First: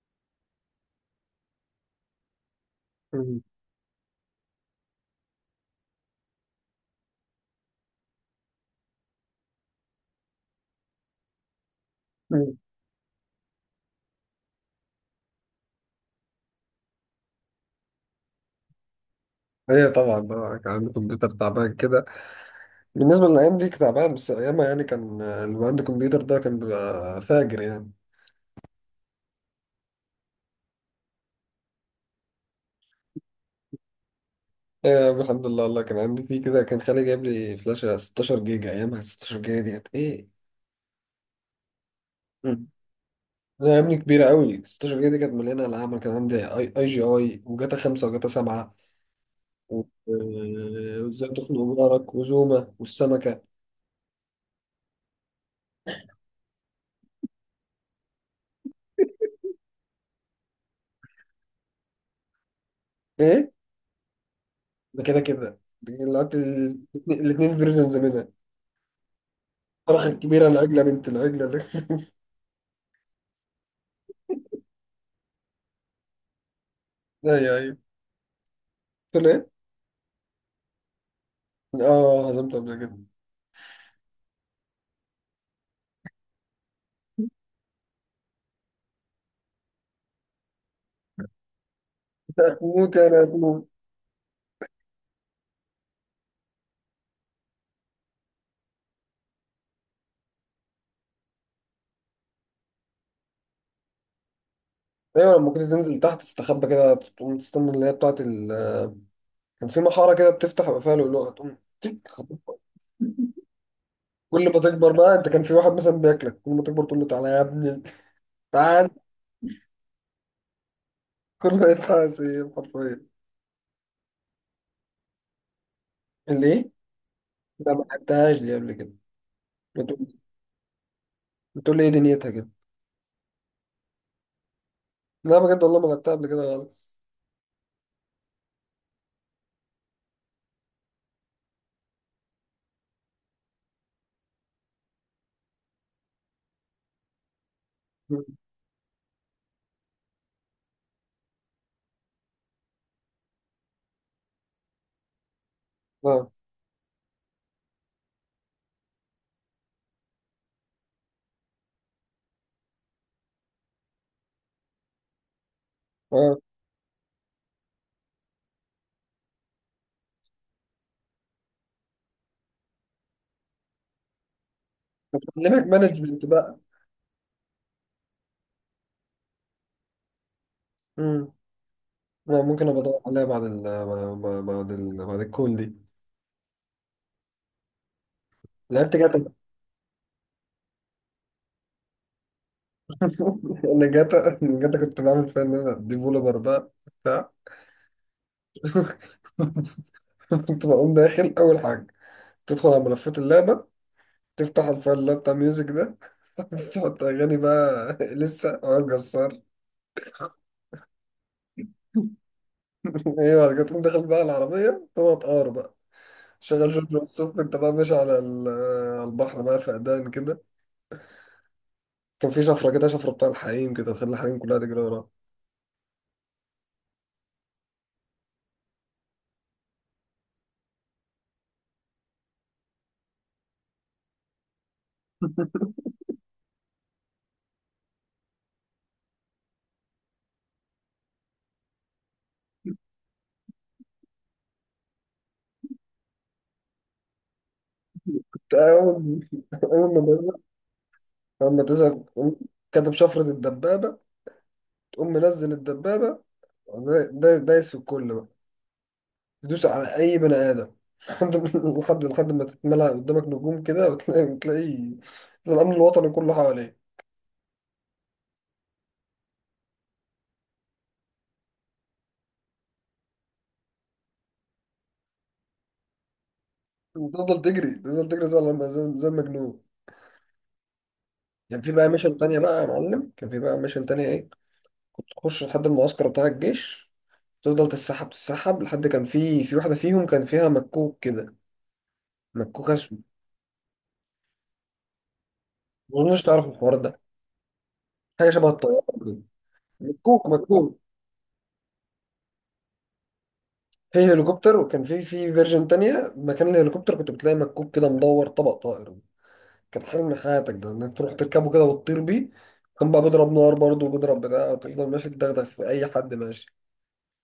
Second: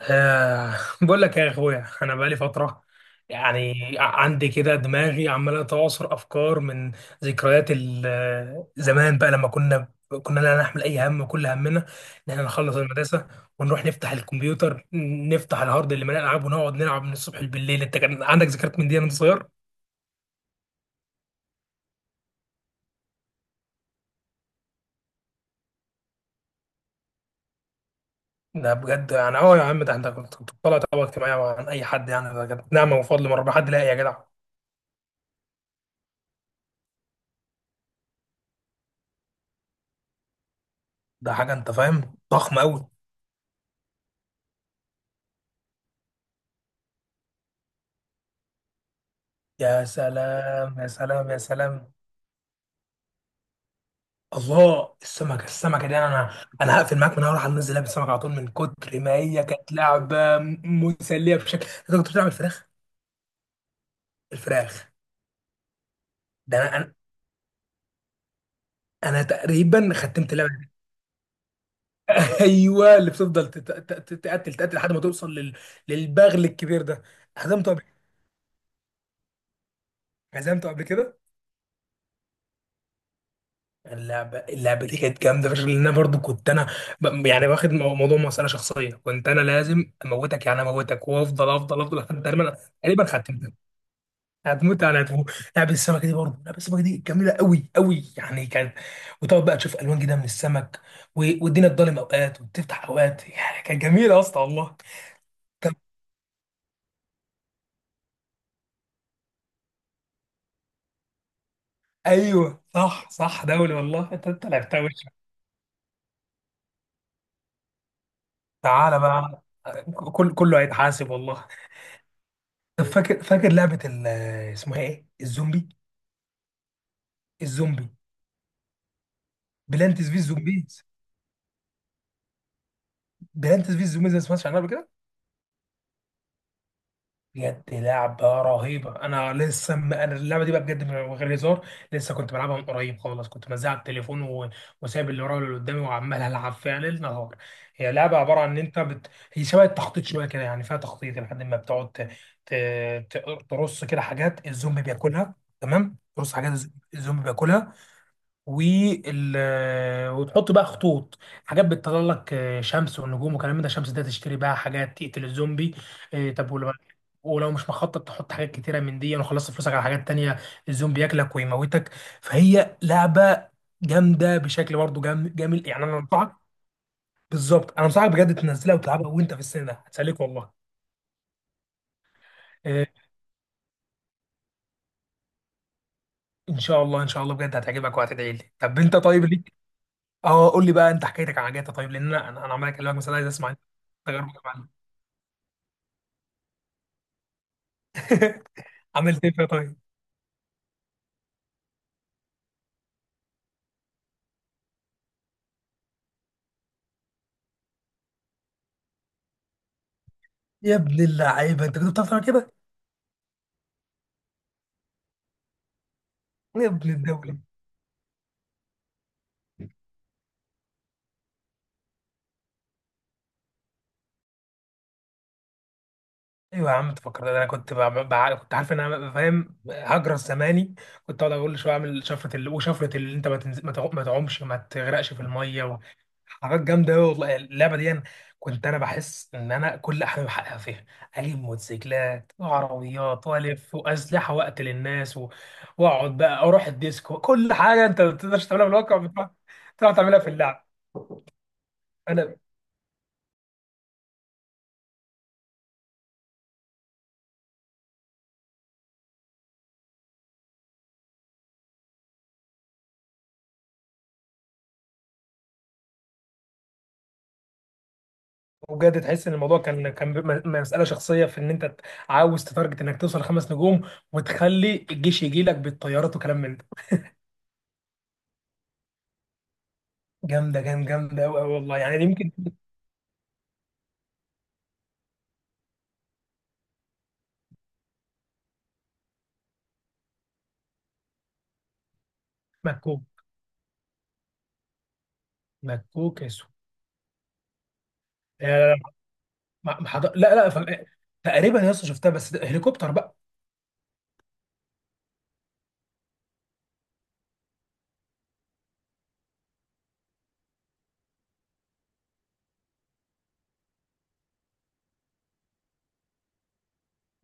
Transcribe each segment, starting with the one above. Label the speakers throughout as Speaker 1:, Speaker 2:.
Speaker 1: آه، بقول لك يا اخويا انا بقالي فتره
Speaker 2: مم.
Speaker 1: يعني عندي كده دماغي عماله تعصر افكار من ذكريات زمان بقى لما كنا لا نحمل اي هم، كل همنا ان احنا
Speaker 2: مم.
Speaker 1: نخلص المدرسه ونروح نفتح الكمبيوتر نفتح الهارد اللي مليان العاب ونقعد نلعب من الصبح بالليل. انت كان عندك ذكريات من دي وانت صغير؟
Speaker 2: هي طبعا بقى كان عندي كمبيوتر تعبان كده، بالنسبة للأيام دي كان تعبان، بس أيامها يعني كان اللي عنده كمبيوتر ده كان بيبقى فاجر يعني.
Speaker 1: ده بجد يعني اه يا عم، ده انت كنت طالع طبقه اجتماعيه عن اي حد يعني. ده كانت نعمه وفضل من ربنا، حد لاقي يا جدع؟
Speaker 2: آه، الحمد لله والله، كان عندي فيه كده، كان خالي جايب لي فلاشة 16 جيجا، أيامها 16 جيجا دي كانت إيه؟
Speaker 1: ده حاجه انت فاهم ضخمه
Speaker 2: مم.
Speaker 1: قوي.
Speaker 2: أنا يا ابني كبيرة قوي، 16 جيجا دي كانت مليانة ألعاب. أنا كان عندي أي جي أي، وجاتا 5، وجاتا 7، و-
Speaker 1: يا سلام يا
Speaker 2: وإزاي
Speaker 1: سلام يا
Speaker 2: تخنق
Speaker 1: سلام.
Speaker 2: جارك، وزوما، والسمكة.
Speaker 1: الله، السمكه، السمكه دي انا هقفل معاك، من اول هنزل لعبه السمكه على طول، من كتر ما هي كانت لعبه مسليه بشكل. انت كنت بتلعب الفراخ؟
Speaker 2: إيه
Speaker 1: الفراخ،
Speaker 2: ده، كده دي لعبت
Speaker 1: ده انا انا
Speaker 2: الاتنين فيرجنز منها.
Speaker 1: أنا تقريبا
Speaker 2: الفرخة
Speaker 1: ختمت
Speaker 2: الكبيرة،
Speaker 1: اللعبه دي.
Speaker 2: العجلة بنت العجلة اللي
Speaker 1: ايوه، اللي بتفضل تقتل تقتل لحد ما توصل لل... للبغل الكبير ده.
Speaker 2: ايوه،
Speaker 1: هزمته
Speaker 2: ايوه.
Speaker 1: قبل
Speaker 2: قلت له ايه؟
Speaker 1: هزمته قبل كده.
Speaker 2: اه، هزمت قبل كده.
Speaker 1: اللعبه دي كانت جامده فشخ، لان انا برضو كنت انا يعني واخد موضوع مساله شخصيه. كنت انا لازم اموتك، يعني اموتك وافضل افضل افضل لحد
Speaker 2: انت
Speaker 1: تقريبا
Speaker 2: هتموت يعني
Speaker 1: ختمتها.
Speaker 2: هتموت.
Speaker 1: هتموت. لعبة السمكة دي برضه، لعبة السمكة دي جميلة قوي قوي يعني، كانت وتقعد بقى تشوف ألوان جديدة من السمك والدنيا تضلم أوقات وتفتح أوقات، يعني كانت جميلة يا اسطى والله.
Speaker 2: ايوه، لما كنت
Speaker 1: طب،
Speaker 2: تنزل تحت تستخبى كده، تقوم تستنى اللي هي بتاعت ال... كان في محارة كده بتفتح يبقى فيها لؤلؤة، تقوم تك خطفها.
Speaker 1: أيوه صح صح، دولي والله، أنت
Speaker 2: كل
Speaker 1: أنت
Speaker 2: ما
Speaker 1: لعبتها
Speaker 2: تكبر
Speaker 1: وش.
Speaker 2: بقى انت كان في واحد مثلا بياكلك، كل ما تكبر تقول له تعالى يا ابني، تعال.
Speaker 1: تعالى بقى، كل كله هيتحاسب والله.
Speaker 2: كل ما يتحاسب
Speaker 1: طب
Speaker 2: حرفيا.
Speaker 1: فاكر لعبة اسمها إيه؟ الزومبي.
Speaker 2: اللي ايه؟ لا، ما
Speaker 1: الزومبي،
Speaker 2: لعبتهاش دي قبل كده. بتقول
Speaker 1: بلانتس في الزومبيز.
Speaker 2: بتقول لي ايه دنيتها كده؟
Speaker 1: ما سمعتش عنها قبل كده؟
Speaker 2: لا، بجد والله ما لعبتها قبل كده خالص.
Speaker 1: بجد لعبة رهيبة. أنا لسه أنا اللعبة دي بقى بجد من غير هزار، لسه كنت بلعبها من قريب خالص، كنت منزلها على التليفون وسايب اللي ورايا واللي قدامي، وعمال ألعب فيها ليل نهار. هي لعبة
Speaker 2: مم.
Speaker 1: عبارة عن إن أنت هي شبه التخطيط شوية كده، يعني فيها تخطيط، لحد ما بتقعد ت... ت- ترص كده حاجات الزومبي بياكلها. تمام،
Speaker 2: اه،
Speaker 1: ترص حاجات الزومبي بياكلها. وال وتحط بقى خطوط، حاجات بتطلع لك، شمس والنجوم وكلام من ده. الشمس ده تشتري بقى حاجات تقتل الزومبي.
Speaker 2: اه.
Speaker 1: طب، ولو مش مخطط تحط حاجات كتيره من دي وخلصت فلوسك على حاجات تانية، الزومبي ياكلك ويموتك. فهي لعبه جامده بشكل، برضه
Speaker 2: بتعلمك
Speaker 1: جامد، يعني انا
Speaker 2: مانجمنت
Speaker 1: انصحك.
Speaker 2: بقى.
Speaker 1: بالظبط، انا انصحك بجد تنزلها وتلعبها، وانت في السن ده هتسليك والله.
Speaker 2: مم. لا، ممكن ابقى
Speaker 1: آه،
Speaker 2: ادور عليها بعد الكول دي.
Speaker 1: ان شاء الله ان شاء الله، بجد هتعجبك وهتدعي لي. طب
Speaker 2: لعبت
Speaker 1: انت
Speaker 2: جاتا
Speaker 1: طيب ليك. اه، قول لي بقى انت حكايتك عن جاتا طيب، لان انا عمال اكلمك مثلا، عايز اسمع
Speaker 2: انا جاتا
Speaker 1: تجربتك.
Speaker 2: جاتا كنت بعمل فيها ان انا ديفولبر بقى، بتاع.
Speaker 1: عملت ايه فيها طيب؟
Speaker 2: كنت بقوم داخل اول حاجه، تدخل على ملفات اللعبه، تفتح الفايل اللي هو بتاع ميوزك ده تحط اغاني بقى، لسه وائل جسار.
Speaker 1: يا ابن اللعيبه، انت كنت بتعرف تعمل كده؟
Speaker 2: ايه، بعد كده تقوم داخل بقى العربيه، تقعد تقار بقى،
Speaker 1: يا
Speaker 2: شغال
Speaker 1: ابن
Speaker 2: جورج
Speaker 1: الدوله.
Speaker 2: وسوف، انت بقى ماشي على على البحر بقى، فقدان كده. كان في شفره كده، شفره بتاع الحريم كده، تخلي الحريم كلها تجري وراها.
Speaker 1: ايوه يا عم، انت فكرت انا كنت كنت عارف ان انا فاهم، هجرس زماني. كنت اقعد اقول شويه، اعمل شفره وشفره اللي انت ما تعومش، ما تغرقش في الميه حاجات جامده قوي والله. اللعبه دي أنا كنت انا بحس ان انا كل احلامي بحققها فيها. اجيب موتوسيكلات وعربيات والف واسلحه واقتل الناس واقعد بقى اروح الديسكو، كل حاجه انت ما بتقدرش تعملها في الواقع،
Speaker 2: أول
Speaker 1: بتروح
Speaker 2: أول
Speaker 1: تعملها في
Speaker 2: ما
Speaker 1: اللعب.
Speaker 2: أول ما تزهق تقوم
Speaker 1: انا،
Speaker 2: كاتب شفرة الدبابة، تقوم منزل الدبابة، ودا- دا- دايس في الكل بقى، تدوس على أي بني آدم لحد لحد ما تتملى قدامك نجوم كده، وتلاقي الأمن الوطني كله حواليك.
Speaker 1: وبجد تحس ان الموضوع كان مساله شخصيه في ان انت عاوز تتارجت انك توصل خمس نجوم، وتخلي الجيش يجي لك بالطيارات وكلام من ده.
Speaker 2: وتفضل تجري، تفضل تجري زي زي المجنون.
Speaker 1: جامده جامده جامده قوي
Speaker 2: كان في
Speaker 1: والله،
Speaker 2: بقى
Speaker 1: يعني دي
Speaker 2: ميشن
Speaker 1: يمكن.
Speaker 2: تانية بقى يا معلم، كان في بقى ميشن تانية إيه، كنت تخش لحد المعسكر بتاع الجيش، تفضل تتسحب لحد كان في واحدة فيهم كان فيها مكوك كده، مكوك أسود.
Speaker 1: مكوك.
Speaker 2: ما أظنش
Speaker 1: مكوك يا
Speaker 2: تعرف
Speaker 1: سو.
Speaker 2: الحوار ده. حاجه
Speaker 1: لا
Speaker 2: شبه
Speaker 1: لا لا،
Speaker 2: الطياره كده.
Speaker 1: ما- ما حض-
Speaker 2: مكوك
Speaker 1: لا- لا،
Speaker 2: مكوك
Speaker 1: ف- تقريبا يا اسطى شفتها، بس ده هليكوبتر بقى.
Speaker 2: في هليكوبتر، وكان في فيرجن تانية، مكان الهليكوبتر كنت بتلاقي مكوك كده مدور، طبق طائر. كان حلم حياتك ده ان انت تروح تركبه كده وتطير بيه. كان بقى بيضرب نار برضه، وبيضرب بتاع، وتفضل ماشي تدغدغ في اي حد ماشي.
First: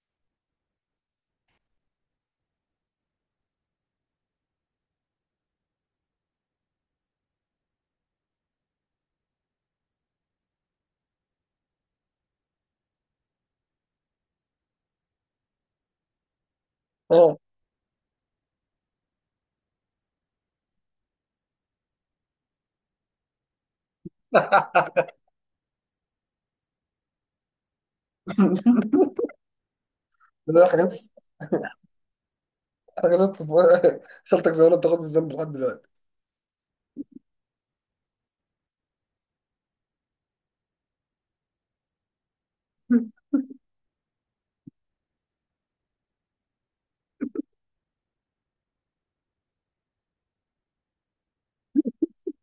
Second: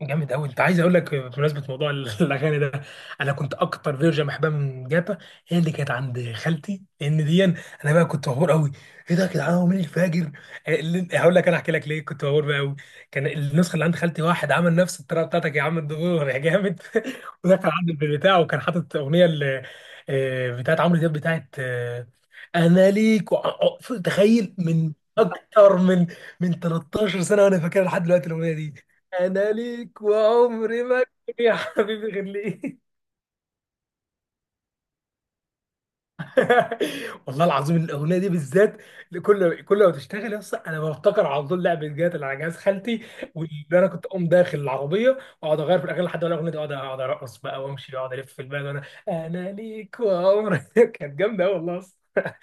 Speaker 1: جامد قوي. انت عايز اقول لك بمناسبه موضوع الاغاني ده، انا كنت اكتر فيرجن بحبها من جاتا هي اللي كانت عند خالتي، لان دي انا بقى كنت مبهور قوي. ايه ده يا جدعان، هو مين الفاجر؟ هقول لك انا، احكي لك ليه كنت مبهور بقى قوي. كان النسخه اللي عند خالتي، واحد عمل نفس الطريقه بتاعتك يا عم الدكتور، يا جامد.
Speaker 2: اه.
Speaker 1: ودخل عند البيت بتاعه، وكان حاطط اغنيه بتاعت عمرو دياب، بتاعت، انا ليك تخيل، من اكتر من من 13 سنه وانا فاكرها لحد دلوقتي الاغنيه. انا ليك
Speaker 2: ده
Speaker 1: وعمري
Speaker 2: حاجات،
Speaker 1: ما أكتب يا حبيبي غير ليك.
Speaker 2: حاجات خالتك زمان بتاخد الذنب لحد دلوقتي.
Speaker 1: والله العظيم الاغنيه دي بالذات، كل ما تشتغل يا اسطى، انا بفتكر على طول لعبه جات اللي على جهاز خالتي، واللي انا كنت اقوم داخل العربيه واقعد اغير في الاغاني لحد ما الاغنيه دي، اقعد ارقص بقى وامشي واقعد الف في البلد، وانا انا ليك وعمري كانت جامده قوي والله يا اسطى.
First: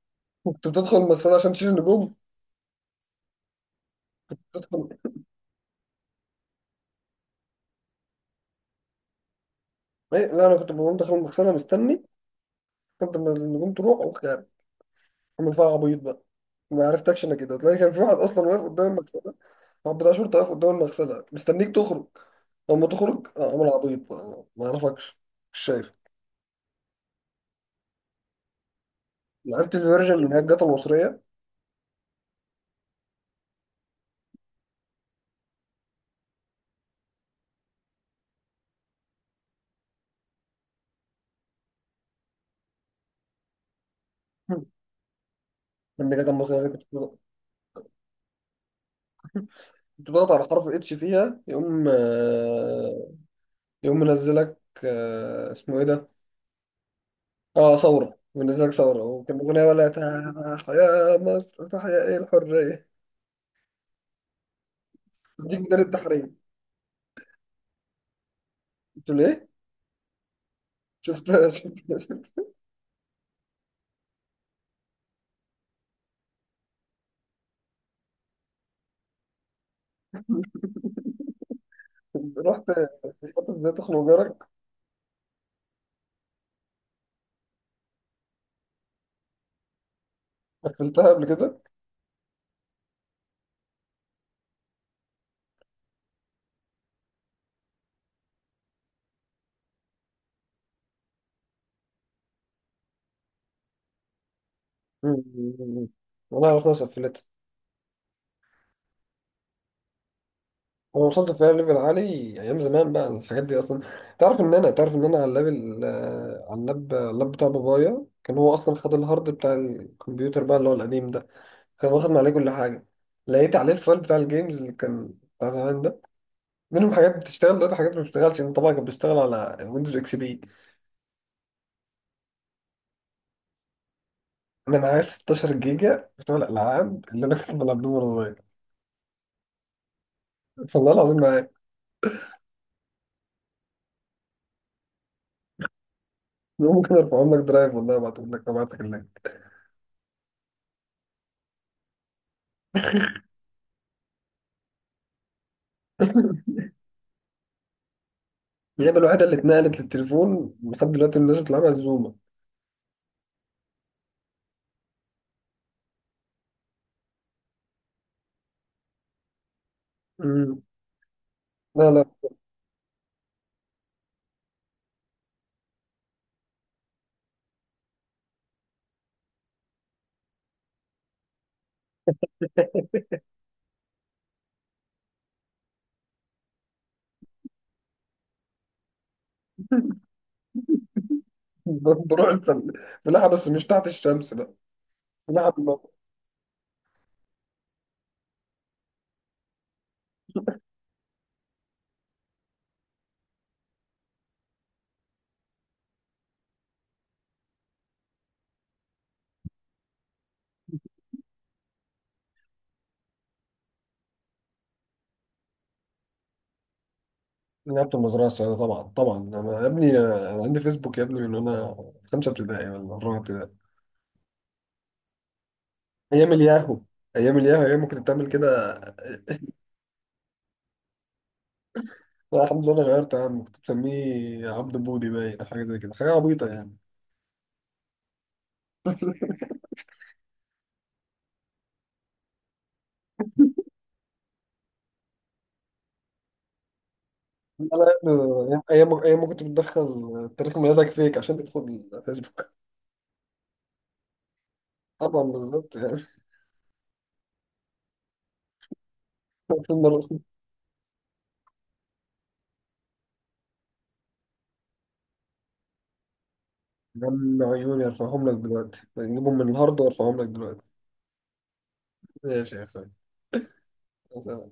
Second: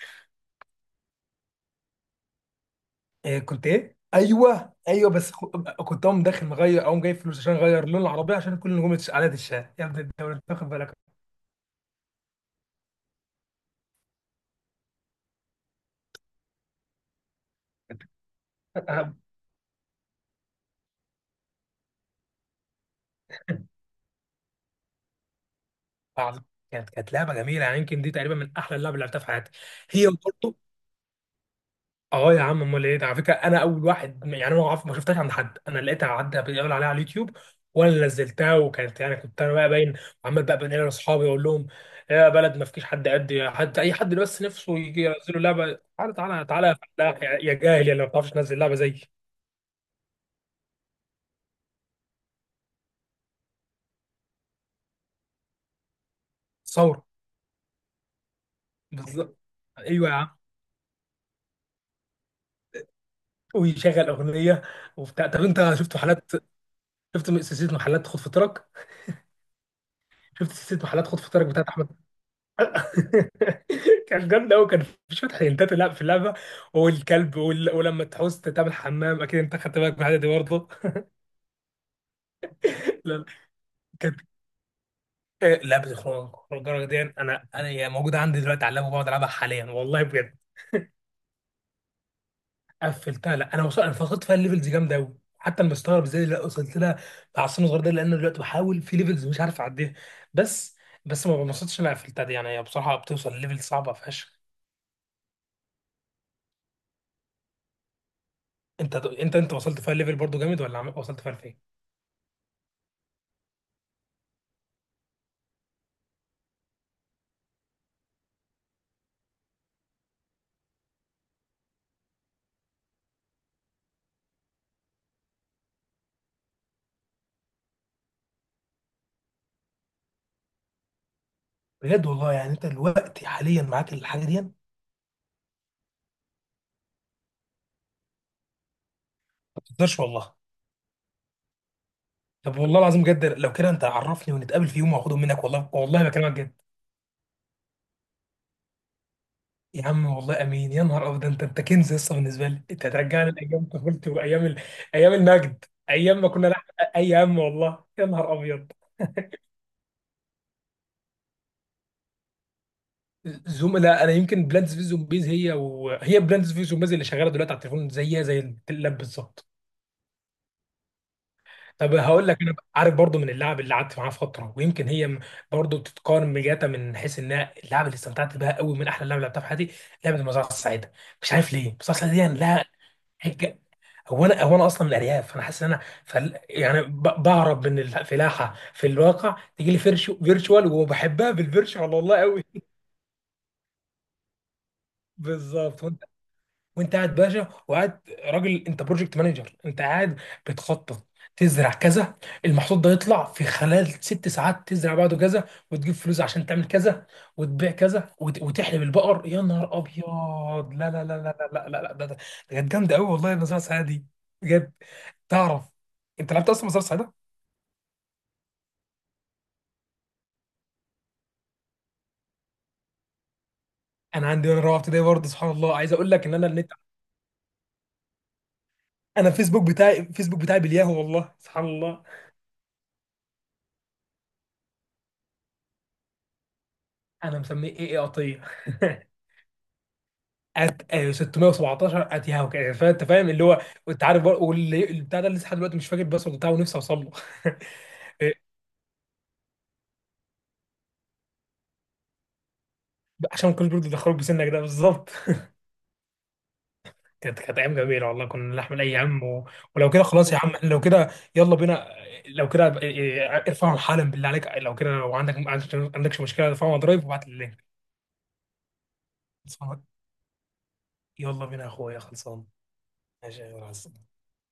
Speaker 2: كنت بتدخل المغسله عشان تشيل النجوم.
Speaker 1: إيه، كنت ايه؟ ايوه
Speaker 2: تدخل
Speaker 1: ايوه، بس كنت اقوم داخل مغير، اقوم جايب فلوس عشان اغير لون العربيه عشان كل نجوم على الشاه، يا ابن
Speaker 2: إيه؟
Speaker 1: الدوله انت
Speaker 2: لا، انا
Speaker 1: واخد
Speaker 2: كنت
Speaker 1: بالك؟
Speaker 2: بقوم داخل المغسله مستني، كنت لما النجوم تروح، عامل فيها عبيط بقى، ما عرفتكش. انك كده تلاقي كان في واحد اصلا واقف قدام المغسله، واحد بتاع شرطه واقف قدام المغسله مستنيك تخرج، لما تخرج اه عامل عبيط بقى، ما اعرفكش. مش شايف.
Speaker 1: عظيم. كانت لعبه جميله، يعني يمكن دي تقريبا من احلى اللعب اللي لعبتها في حياتي.
Speaker 2: لعبت
Speaker 1: هي،
Speaker 2: الفيرجن من
Speaker 1: وبرضه
Speaker 2: الجاتا المصريه،
Speaker 1: اه يا عم امال ايه ده. على فكره انا اول واحد، يعني انا ما شفتهاش عند حد، انا لقيتها، عدى بيقول عليها على اليوتيوب، وانا اللي نزلتها. وكانت يعني كنت انا بقى باين، عمال بقى بنقل لاصحابي، اقول لهم يا بلد ما فيش حد قد حد، اي حد بس نفسه يجي ينزلوا لعبه،
Speaker 2: من
Speaker 1: تعالى
Speaker 2: الجاتا
Speaker 1: تعالى
Speaker 2: المصريه اللي
Speaker 1: تعالى
Speaker 2: كنت
Speaker 1: لا، يا جاهل يا اللي ما بتعرفش تنزل لعبه زي
Speaker 2: كنت بضغط على حرف اتش فيها يقوم يقوم منزلك. اسمه ايه ده؟
Speaker 1: ثوره.
Speaker 2: اه، ثوره. منزلك ثوره،
Speaker 1: بالظبط،
Speaker 2: وكان اغنيه ولا؟
Speaker 1: ايوه يا عم.
Speaker 2: تحيا يا مصر، تحيا ايه الحريه.
Speaker 1: ويشغل اغنيه وبتاع. طب
Speaker 2: تديك
Speaker 1: انت
Speaker 2: ميدان التحرير.
Speaker 1: شفت سلسله محلات خد فطرك؟
Speaker 2: قلت له ايه؟
Speaker 1: شفت سلسله محلات خد فطارك
Speaker 2: شفت.
Speaker 1: بتاعت احمد؟
Speaker 2: شفت.
Speaker 1: كان جامد قوي، كان في شويه حيلتات لا في اللعبه، والكلب ولما تحوس تعمل حمام، اكيد انت خدت بالك من الحاجه دي برضه.
Speaker 2: رحت
Speaker 1: لا لا.
Speaker 2: فتحت ازاي تخنق
Speaker 1: كانت
Speaker 2: جارك.
Speaker 1: لعبه الخروج الجرة دي، انا هي موجوده عندي دلوقتي على اللاب، وبقعد العبها حاليا والله بجد.
Speaker 2: قفلتها قبل كده.
Speaker 1: قفلتها، لا انا وصلت، انا فقدت فيها الليفلز. جامده قوي، حتى انا مستغرب ازاي لا وصلت لها مع السن الصغير ده، لان أنا دلوقتي بحاول في ليفلز مش عارف اعديها. بس ما بنبسطش إن انا قفلتها دي، يعني هي بصراحه بتوصل ليفل صعبه فشخ.
Speaker 2: مم. والله خلاص قفلتها.
Speaker 1: انت انت وصلت فيها ليفل برضو جامد، ولا
Speaker 2: انا
Speaker 1: وصلت
Speaker 2: وصلت
Speaker 1: فيها
Speaker 2: فيها
Speaker 1: لفين؟
Speaker 2: ليفل عالي، ايام زمان بقى الحاجات دي اصلا. تعرف ان انا، على الليفل، على اللاب، بتاع بابايا، كان هو اصلا خد الهارد بتاع الكمبيوتر بقى اللي هو القديم ده، كان واخد عليه كل حاجه. لقيت عليه الفايل بتاع الجيمز اللي كان بتاع زمان ده، منهم حاجات بتشتغل دلوقتي، حاجات ما بتشتغلش. انا طبعا كان بيشتغل على ويندوز اكس بي.
Speaker 1: بجد والله، يعني انت دلوقتي حاليا معاك الحاجه دي ما
Speaker 2: انا معايا 16 جيجا بتوع الالعاب اللي انا كنت بلعبهم وانا صغير،
Speaker 1: تقدرش والله؟
Speaker 2: والله العظيم.
Speaker 1: طب والله العظيم بجد لو كده، انت عرفني ونتقابل في يوم واخدهم منك، والله والله بكلمك جد.
Speaker 2: ممكن ارفعهم لك درايف، والله ابعتهم لك، ابعت لك اللينك.
Speaker 1: يا عم والله امين، يا نهار ابيض ده، انت كنز لسه بالنسبه لي، انت هترجعني لايام طفولتي وايام ايام المجد، ايام ما كنا نحقق اي هم، والله يا نهار ابيض.
Speaker 2: اللعبه الوحيده اللي اتنقلت للتليفون لحد دلوقتي الناس بتلعبها الزومه.
Speaker 1: زوم، لا انا يمكن بلانتس في زومبيز، هي، وهي بلانتس في زومبيز اللي شغاله دلوقتي على التليفون زيها زي اللاب بالظبط.
Speaker 2: مم. لا،
Speaker 1: طب
Speaker 2: لا.
Speaker 1: هقول لك انا عارف برضو من اللاعب اللي قعدت معاه فتره، ويمكن هي برضو بتتقارن بجاتا من حيث انها اللاعب اللي استمتعت بها قوي، من احلى لعبه لعبتها في حياتي، لعبه المزرعه السعيده. مش عارف ليه المزرعه السعيده دي يعني لها حاجه. هو انا اصلا من الارياف، فانا حاسس ان انا يعني بهرب من الفلاحه في الواقع، تيجي لي فيرتشوال، وبحبها بالفيرتشوال والله
Speaker 2: بروح
Speaker 1: قوي.
Speaker 2: الفل، بلعب بس مش تحت الشمس بقى. بلعب
Speaker 1: بالظبط. وانت قاعد باشا وقاعد راجل، انت بروجكت مانجر، انت قاعد بتخطط تزرع كذا، المحصول ده يطلع في خلال ست ساعات، تزرع بعده كذا وتجيب فلوس عشان تعمل كذا وتبيع كذا وتحلب البقر، يا نهار ابيض، لا لا لا لا لا لا لا لا، ده ده ده كانت جامده قوي والله النظاره السعيده دي. بجد تعرف، انت لعبت اصلا نظاره سعيده؟
Speaker 2: لعبت المزرعه السعيده طبعا، طبعا. أنا يا ابني أنا عندي فيسبوك يا ابني من وانا في خمسه ابتدائي ولا رابعه ابتدائي.
Speaker 1: انا عندي وانا رابعه ابتدائي برضه، سبحان الله، عايز اقول لك
Speaker 2: ايام
Speaker 1: ان انا النت.
Speaker 2: الياهو، ايام ما كنت بتعمل كده.
Speaker 1: انا الفيسبوك بتاعي، بالياهو والله، سبحان الله.
Speaker 2: الحمد لله، انا غيرت يا عم، كنت بسميه عبد بودي باين أو حاجه زي كده، حاجه عبيطه يعني.
Speaker 1: انا مسميه ايه، قطيه ات 617 اتيهاو كده، فانت فاهم اللي هو، انت عارف بقى، واللي البتاع ده لسه لحد دلوقتي مش فاكر الباسورد بتاعه، ونفسي اوصل له.
Speaker 2: لا،
Speaker 1: إيه،
Speaker 2: لا، ايام ما كنت بتدخل تاريخ ميلادك فيك عشان تدخل فيسبوك.
Speaker 1: عشان كل برضه دخلوك بسنك ده بالظبط.
Speaker 2: طبعا، بالظبط يعني.
Speaker 1: كانت ايام جميله والله، كنا نحمل اي هم ولو كده
Speaker 2: المرة-
Speaker 1: خلاص يا عم، إحنا لو كده يلا بينا. لو كده إيه، ارفعهم حالا بالله عليك، لو كده، لو عندك ما عندكش مشكله ارفعهم على درايف وابعت لي
Speaker 2: دم
Speaker 1: اللينك.
Speaker 2: عيوني، ارفعهم لك دلوقتي، نجيبهم من الهارد
Speaker 1: خلصان.
Speaker 2: وارفعهم لك دلوقتي.
Speaker 1: يلا بينا يا اخويا، خلصان.
Speaker 2: ماشي يا
Speaker 1: ماشي يا جماعة.
Speaker 2: اخوي.